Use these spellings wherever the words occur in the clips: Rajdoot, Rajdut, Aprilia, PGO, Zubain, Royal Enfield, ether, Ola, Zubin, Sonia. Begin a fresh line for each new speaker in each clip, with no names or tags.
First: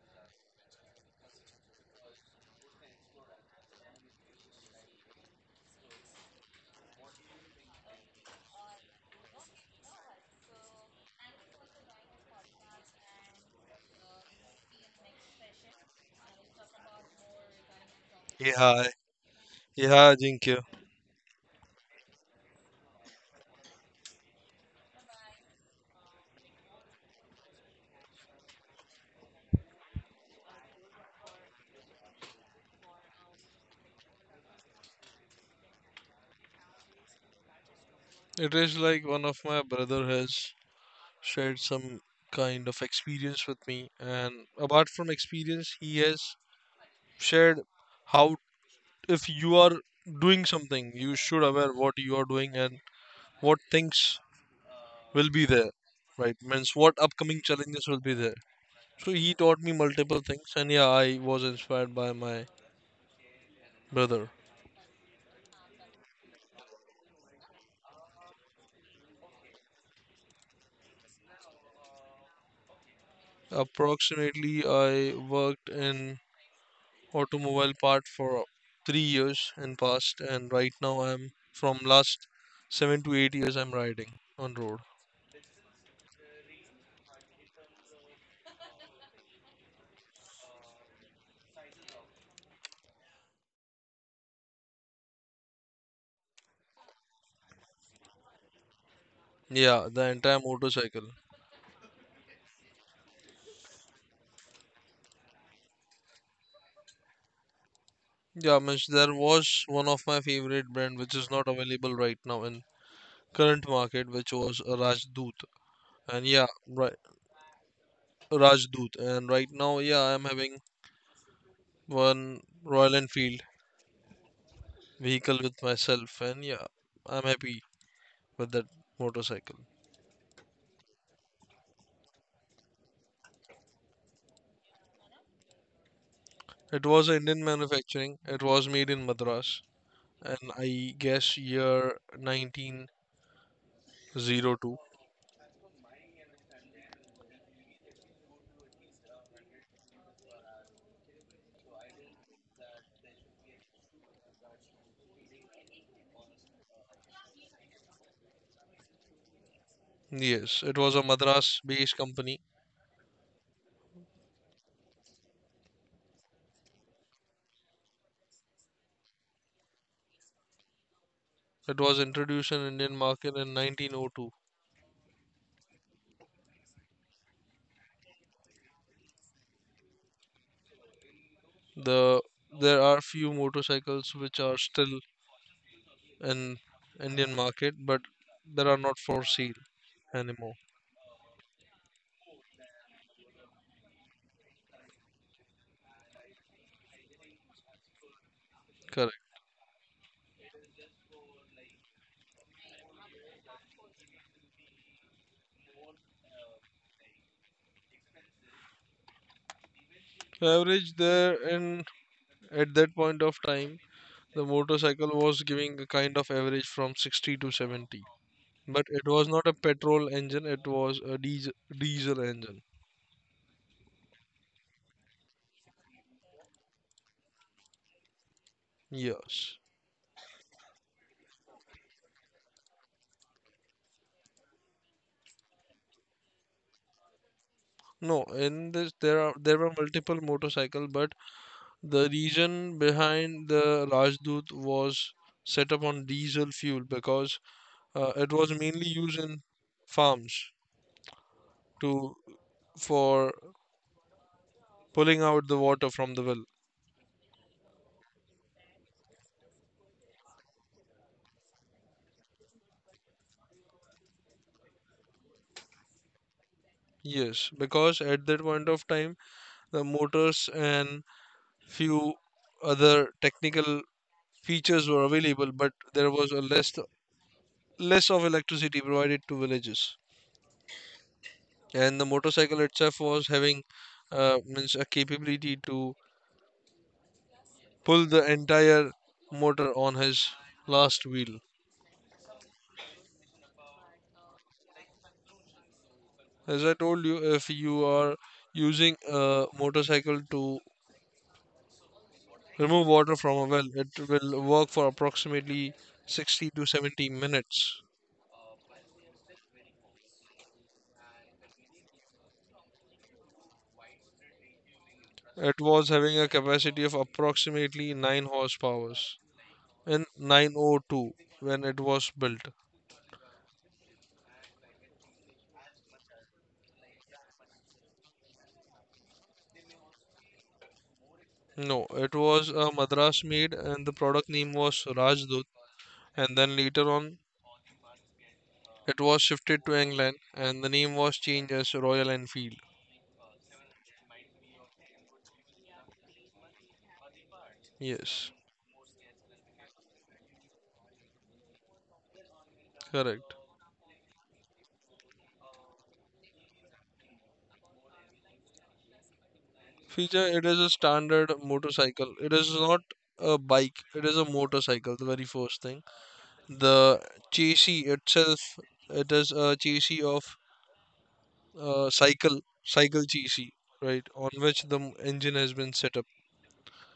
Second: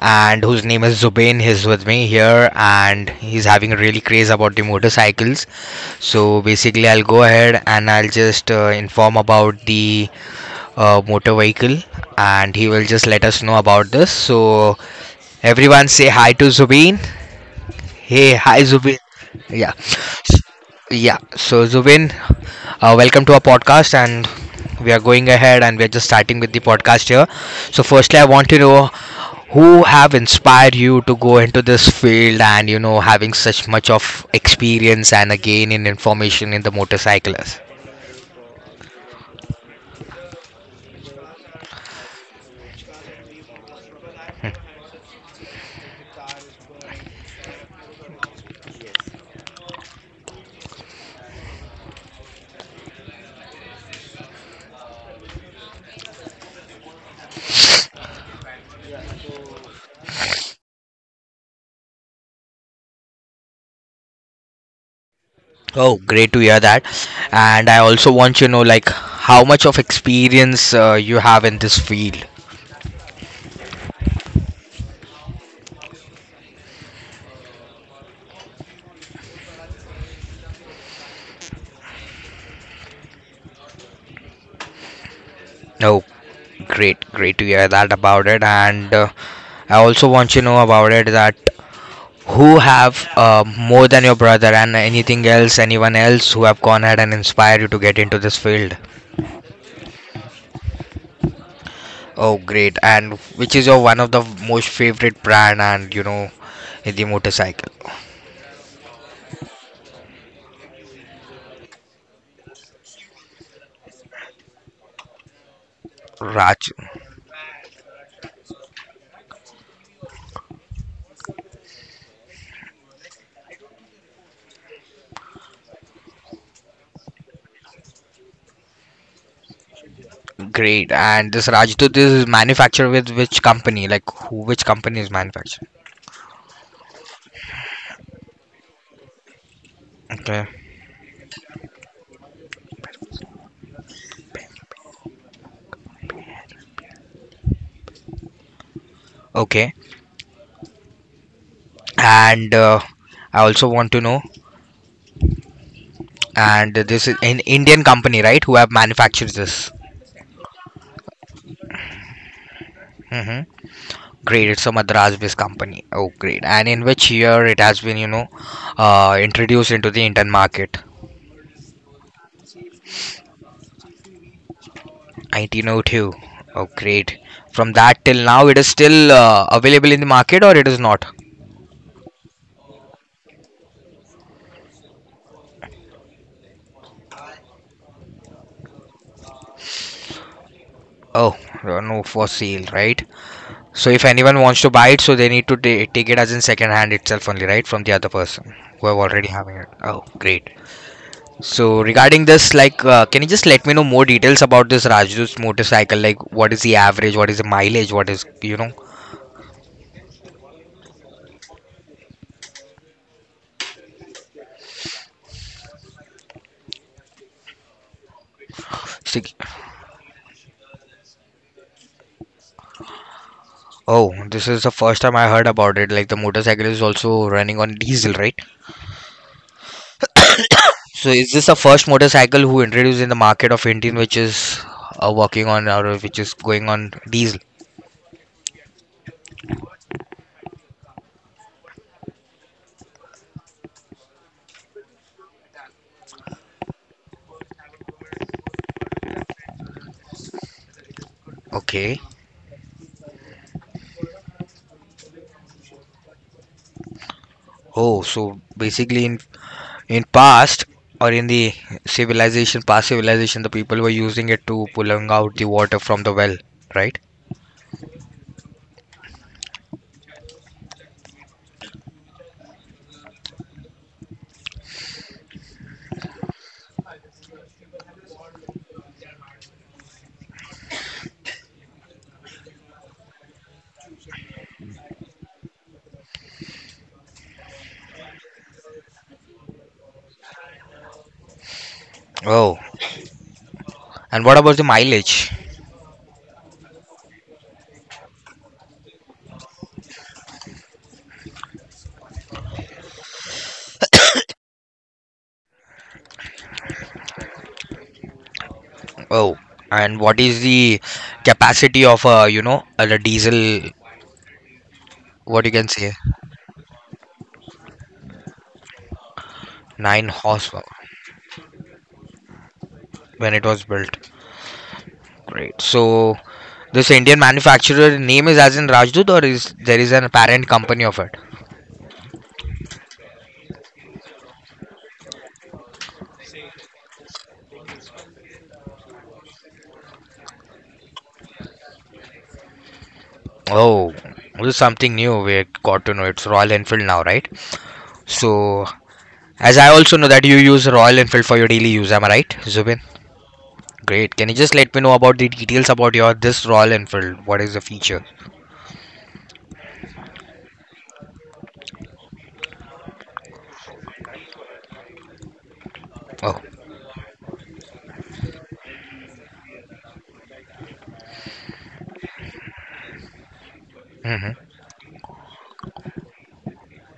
and whose name is Zubain. He's with me here, and he's having a really craze about the motorcycles. So basically, I'll go ahead and I'll just inform about the motor vehicle, and he will just let us know about this. So everyone, say hi to Zubain. Hey, hi
Yeah,
Zubin. Yeah,
yeah, Jinkyo.
Yeah. So Zubin, welcome to our podcast, and we are going ahead, and we are just starting with the podcast here. So firstly, I want to know who have inspired you to go into this field, and having such much of experience and again in information in the motorcyclist.
It is like one of my brother has shared some kind of experience with me, and apart from experience, he has shared how if you are doing something, you should aware what you are doing and what things will be there, right? Means what upcoming challenges will be there. So he taught me multiple things, and yeah, I was inspired by my brother.
Oh, great to hear that. And I also want you to know like how much of experience you have in this field.
Approximately, I worked in automobile part for 3 years in past, and right now I'm from last 7 to 8 years I'm riding on road.
Oh, great, great to hear that about it. And I also want to know about it that who have more than your brother and anything else, anyone else who have gone ahead and inspired you to get into this field.
Yeah, the entire motorcycle.
Oh, great. And which is your one of the most favorite brand and the motorcycle?
Yeah, means there was one of my favorite brand which is not available right now in current market, which was Rajdoot. And yeah,
Raj,
right, Rajdoot. And right now, yeah, I'm having one Royal Enfield vehicle with myself, and yeah, I'm happy with that motorcycle.
great. And this Rajdut is manufactured with which company? Like, which company is manufactured?
It was Indian manufacturing. It was made in Madras.
Okay.
And I guess year 1902.
Okay. And I also want to know. And this is an Indian company, right? Who have manufactured this.
Yes, it was a Madras-based company.
Hmm. Great. It's a Madras-based company. Oh, great. And in which year it has been, introduced into the Indian market?
It was introduced in Indian market in 1902.
1902. Oh, two. Oh, great. From that till now, it is still available in the market or it is not?
The there are few motorcycles which are still in Indian market, but there are not for sale anymore.
Oh, no, for sale, right? So if anyone wants to buy it, so they need to take it as in second hand itself only, right? From the other person who have
Correct.
already having it. Oh, great. So regarding this, like, can you just let me know more details about this Rajdu's motorcycle? Like, what is the average? What is the mileage? What is, you know?
Average there in at that point of time, the motorcycle was giving a kind of average from 60 to 70. But it was
sig-
not a petrol engine, it was a diesel engine.
Oh, this is the first time I heard about it. Like, the motorcycle is also running on diesel, right?
Yes.
So is this the first motorcycle who introduced in the market of Indian, which is working on or which is going on diesel?
No, in this there were multiple motorcycle, but the reason behind the Rajdoot was set up on diesel fuel because it was mainly used in farms
Okay.
to for pulling out the water from the well.
Oh, so basically in past or in the civilization, past civilization, the people were using it to pulling out the water from the well, right?
Yes, because at that point of time the motors and few other technical features were available, but there was a less of electricity provided to villages. And the motorcycle itself was having means a capability to pull the entire motor on his last wheel.
Oh, and what about the mileage?
As I told you, if you are using a motorcycle to remove water from a well, it will work for approximately 60 to 70 minutes.
Oh, and what is the capacity of the diesel? What you
It
can say,
was having a capacity of approximately 9 horsepowers
nine
in
horsepower
902 when it was built.
when it was built. Great. So this Indian manufacturer name is as in Rajdut, or is there is an parent company of it?
No, it was a Madras made, and the product name was Rajdut, and then later on it was shifted to England and the name was changed as Royal Enfield.
Oh, this is something new. We got to know it's Royal Enfield now, right?
Yes,
So as I also know that you use Royal Enfield for your daily use, am I right, Zubin?
correct.
Great. Can you just let me know about the details about your this Royal Enfield? What is the feature?
Feature, it is a standard motorcycle. It is not a bike, it is a motorcycle, the very first thing.
Oh.
The chassis itself, it is a chassis of cycle chassis, right, on
Mm-hmm.
which the engine has been set up.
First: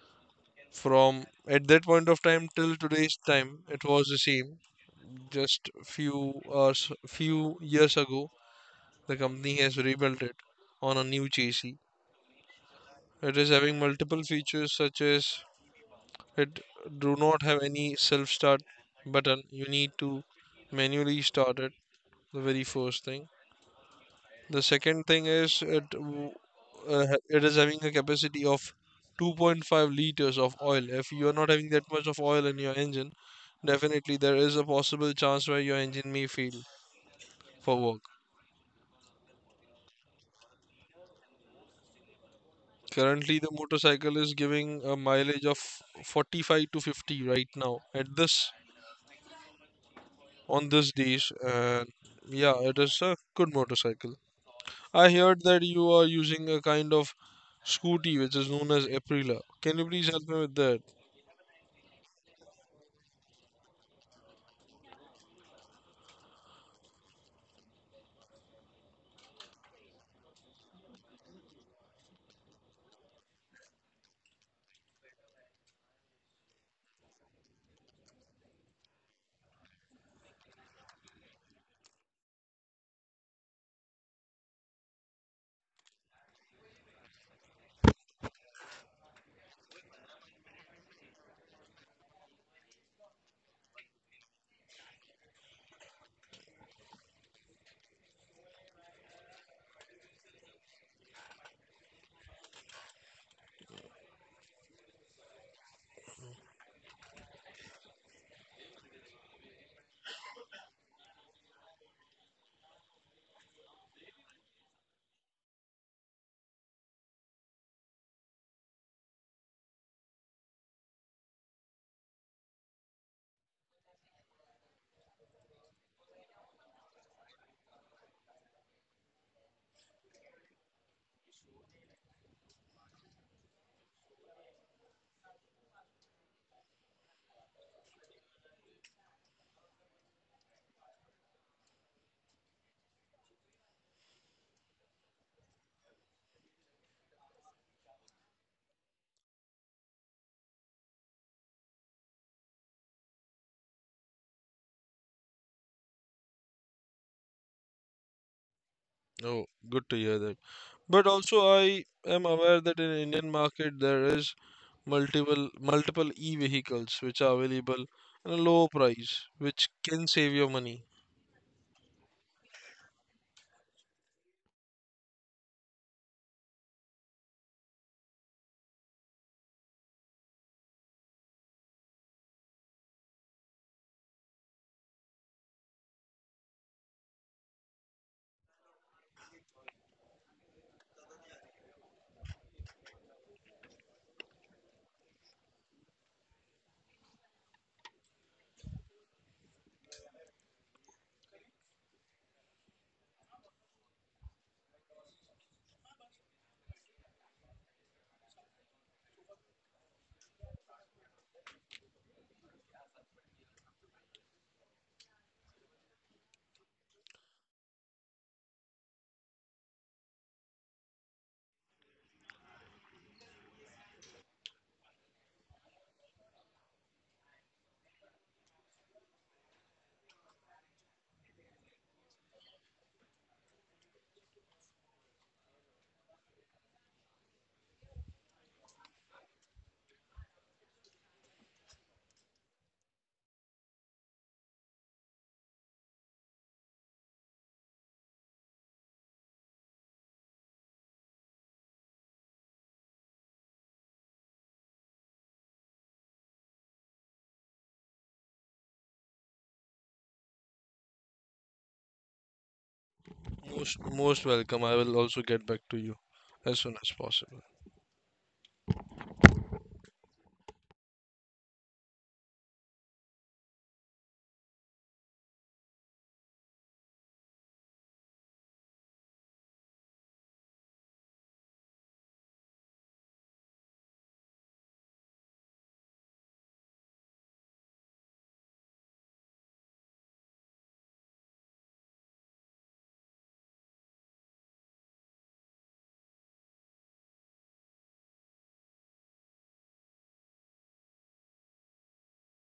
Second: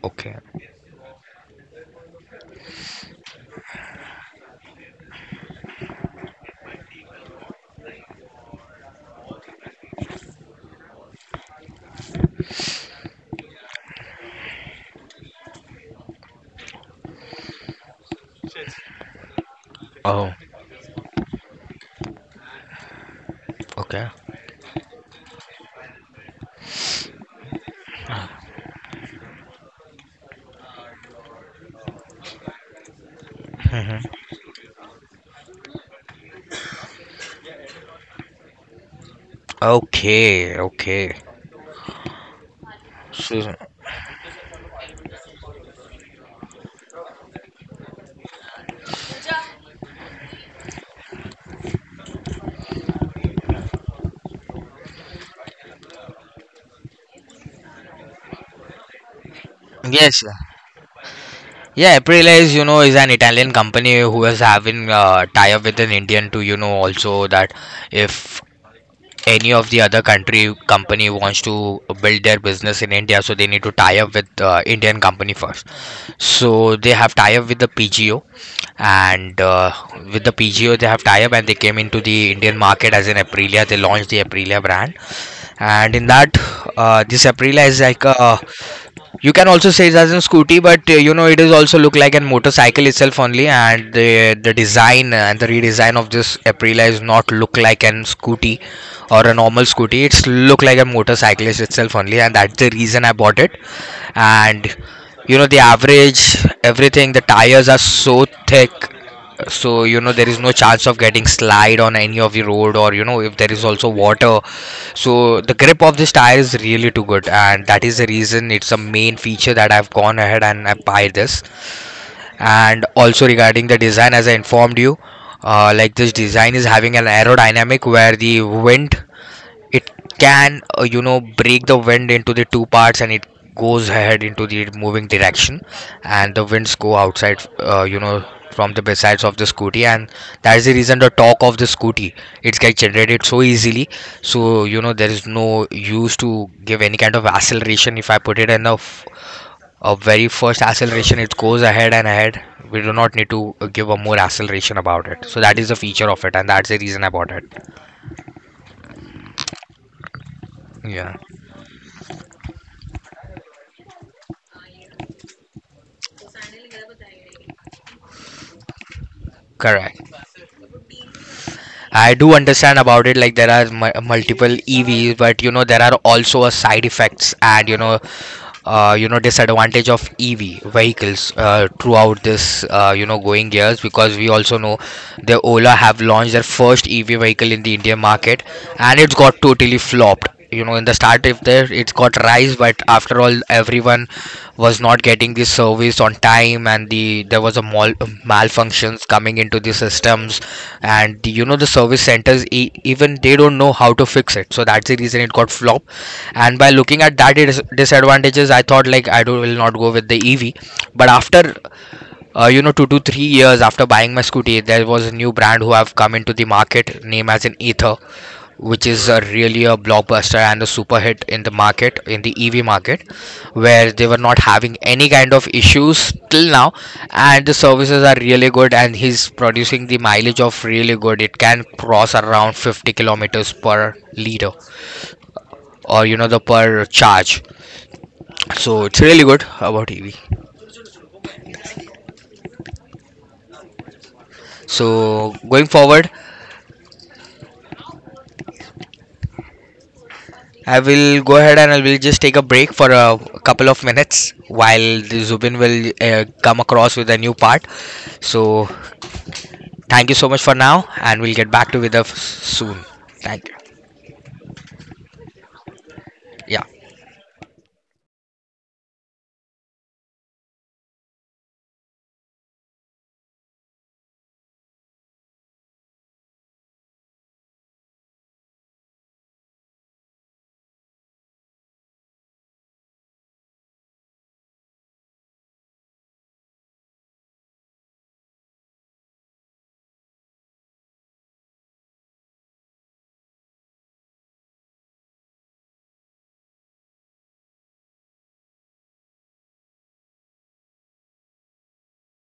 Okay.
From at that point of time till today's time, it was the same. Just few hours, few years ago, the company has rebuilt it on a new chassis. It is having multiple features such as it do not have any self-start button. You need to
Oh,
manually start it, the very first thing.
okay.
The second thing is it is having a capacity of 2.5 liters of oil. If you are not having that much of oil in your engine,
Mm-hmm.
definitely there is a possible chance where your engine may fail for work.
Okay, okay.
Currently, the
So,
motorcycle is giving a mileage of 45 to 50 right now at this on this days, and yeah, it is a good motorcycle. I heard that you are using a kind of scooty which is known as Aprilia. Can you please
yes,
help me with that?
yeah, April is, is an Italian company who is having tie-up with an Indian to, also that if any of the other country company wants to build their business in India, so they need to tie up with Indian company first. So they have tie-up with the PGO, and with the PGO they have tie-up, and they came into the Indian market as an Aprilia. They launched the Aprilia brand, and in that, this aprilia is like, you can also say it as a scooty, but it is also look like a motorcycle itself only. And the design and the redesign of this aprilia is not look like an scooty or a normal scooty, it's look like a motorcyclist itself only, and that's the reason I bought it. And the average, everything, the tires are so thick. So there is no chance of getting slide on any of the road, or if there is also water. So the grip of this tire is really too good, and that is the reason it's a main feature that I've gone ahead and I buy this. And also regarding the design as I informed you, like this design is having an aerodynamic where the wind, it can break the wind into the two parts, and it goes ahead into the moving direction. And the winds go outside, from the besides of the scooty. And that is the reason the torque of the scooty, it gets generated so easily. So there is no use to give any kind of acceleration. If I put it in a very first acceleration, it goes ahead and ahead. We do not need to give a more acceleration about it. So that is the feature of it, and that's the reason I bought it.
Oh, good to hear that. But
Yeah.
also, I am aware that in Indian market there is multiple e-vehicles which are available at a low price, which
Correct.
can save your money.
I do understand about it. Like there are multiple EVs, but there are also a side effects, and disadvantage of EV vehicles throughout this, going years. Because we also know the Ola have launched their first EV vehicle in the Indian market, and it's got totally flopped. In the start if there it's got rise, but after all, everyone was not getting the service on time, and there was a malfunctions coming into the systems, and the, you know the service centers, even they don't know how to fix it. So that's the reason it got flopped. And by looking at that disadvantages, I thought like I will not go with the EV. But after, 2 to 3 years after buying my scooty, there was a new brand who have come into the market name as an ether, which is a really a blockbuster and a super hit in the market, in the EV market, where they were not having any kind of issues till now. And the services are really good, and he's producing the mileage of really good, it can cross around 50 kilometers per liter, or the per charge. So it's really good about EV. So going forward, I will go ahead and I will just take a break for a couple of minutes while the Zubin will come across with a new part. So thank you so much for now, and we'll get back to with us soon. Thank you.
Most welcome. I will also get back to you as
Yeah.
soon as possible.